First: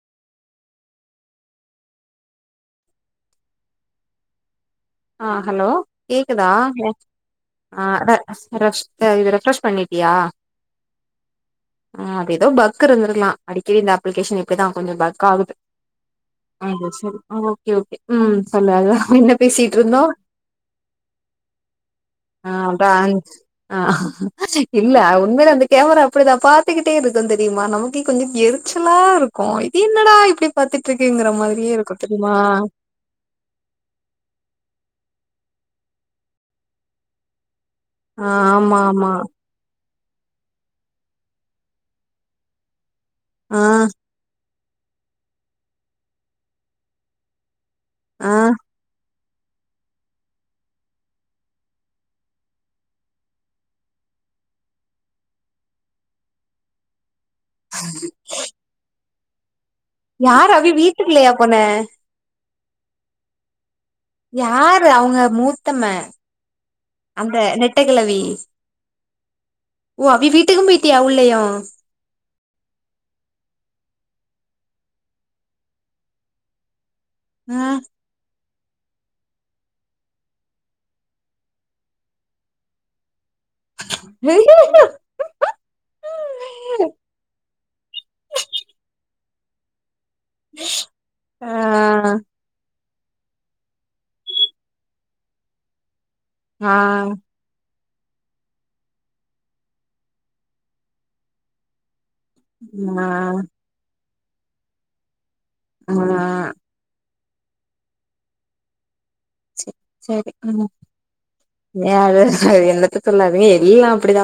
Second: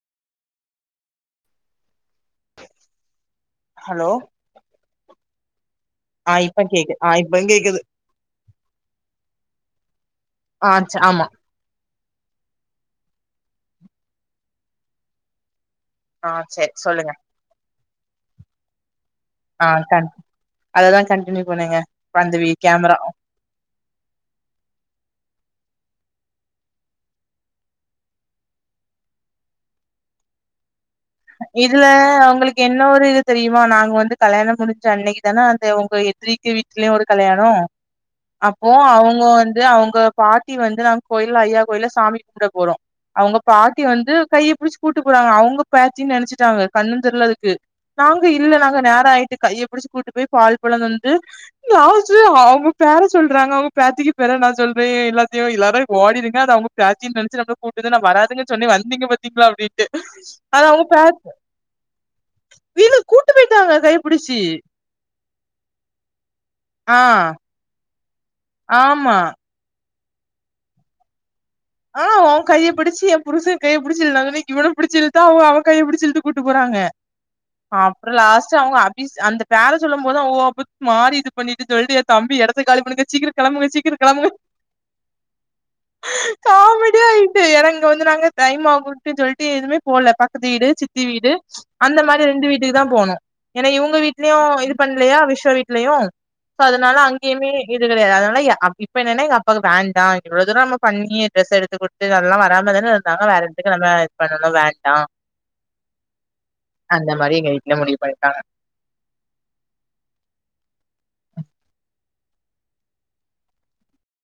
hello அ hello ஆ கேக்குதா இப்ப கேக்கு ஆ இப்ப கேக்குது அ ரெஸ் ரெஸ் ரெட்டெஸ் பன்னி யா ஆ ஆமா ஹ அ ஏதோ பக்கு இருந்துருக்கலா அடிக்கடி இந்த அப்ளிகேஷன் இப்படிதா கொஞ்ச பக் ஆகுது ஆ சரி ம் மிஸ் யூ சொல்லுங்க ம் ஓகே ஓகே ம் சொல்லு அதா என்ன பேசி ஆ டுர்ணோ கண் அததா கண்டினியூ பண்ணுங்க பந்தவி [unintelligible] கேமரா அ இல்ல உண்மைல வந்து கேமரா அப்டிதா பாத்துக்கிட்டே இருக்கு தெரியுமா நமக்கு கொஞ்சே எரிச்சலா இருக்கு இது என்னடா இப்புடி பாத்து இதுல அவுங்களுக்கு என்ன ஒரு இது தெரியுமா நாங்க வந்து கல்யாண முடிச் சோ அன்னைக்கு தானா அந்த உங்க எதிர்த்த வீட்டுலயு ஒரு கல்யாணோ ஆ அப்போ ஆமா ஆமா அவுங்க வந்து அவுங்கப் பாட்டி வந்து நாங்க கோயில் ஐயா கோயில சாமி கும்பிட போறோ அவுங்க ஆ பாட்டி வந்து கை பிடிச் கூட்டு போறங்க அவுங்கப் பாட்டி நெனைச்சிட்டாங்க கண்ணு தெரியல அதுக்கு நாங்க ஆ இல்ல நாங்க நேர ஆயித் கையப்பிடிச்சு கூட்டு போய் பால் பழ தந்து லாஸ்ட்ல அவங்க பேர சொல்றாங்க அவங்க பேத்திக பேர நான் சொல்றேன் எல்லாத்தியும் எல்லாரும் ஓடிடுங்க அது அவங்க பேத்தினு நம்ம கூட்டுது வராதுனு சொன்னேன் வந்தீங்க ப திப் ப வெ யார் ரவி வீட்டுக்குள்ளே ஏன் போன வீட்டுக்கு கூட்டிட்டு போய்ட்டாங்க யாரு அவங்க மூத்த மக ஆ அந்த நெட்டெக் குளவி ஆமா ஓ அப்டி வீட்டுக்கும் போயிட்டியா உள்ளயும் ம் ஓ அவன் கையை பிடிச்சு என் புருஷன் கைய புடிச்சுங்அன்னைக்கு இவனை புடிச்சி இழுத்தா அவங்க அவன் கையை புடிச்சு இழுத்துட்டு கூட்டு போறாங்க ஆ அஹ் அப்புறம் லாஸ்ட் அவங்க அபி அந்த பேரை சொல்ல போது அவ மாறி இது பண்ணிட்டு சொல்லிட்டு தம்பி இடத்த காலி பண்ணுங்க சீக்கிரம் கெளம்புங்க சீக்கிரம் கெளம்புங்க காமெடிய ஆயிட்டு என இங்க வந்து நாங்க டைம்ஆகும் சொல்லிட்டு எதுமே போல பக்கத்து வீடு சித்தி வீடு அந்த மாதிரி ஆ ரெண்டு வீடு தான் போகனும் ஏன்னா இவங்க வீட்லயும் இது பண்ணலையா விஸ்வ வீட்லயும் சோ ஆ அதனால அங்கயுமே இது கெடையாது அதனால என்னன்ன எங்க அப்பாக்கு வேண்டா இவ்வளவு தூரம் நம்ம பண்ணி டிரஸ் எடுத்து கொடுத்து இதெல்லாம் வராமதானே இருந்தாங்க வேற எதுக்கு நம்ம பணம்லாம் வேண்டாம் ஆஹ் அந்த மாதிரி எங்க வீட்டுல முடிவு பண்ணியிருக்காங்க சரி சரி எல்லாத்துக்கும் தானே எல்லாம் அப்படித்தான்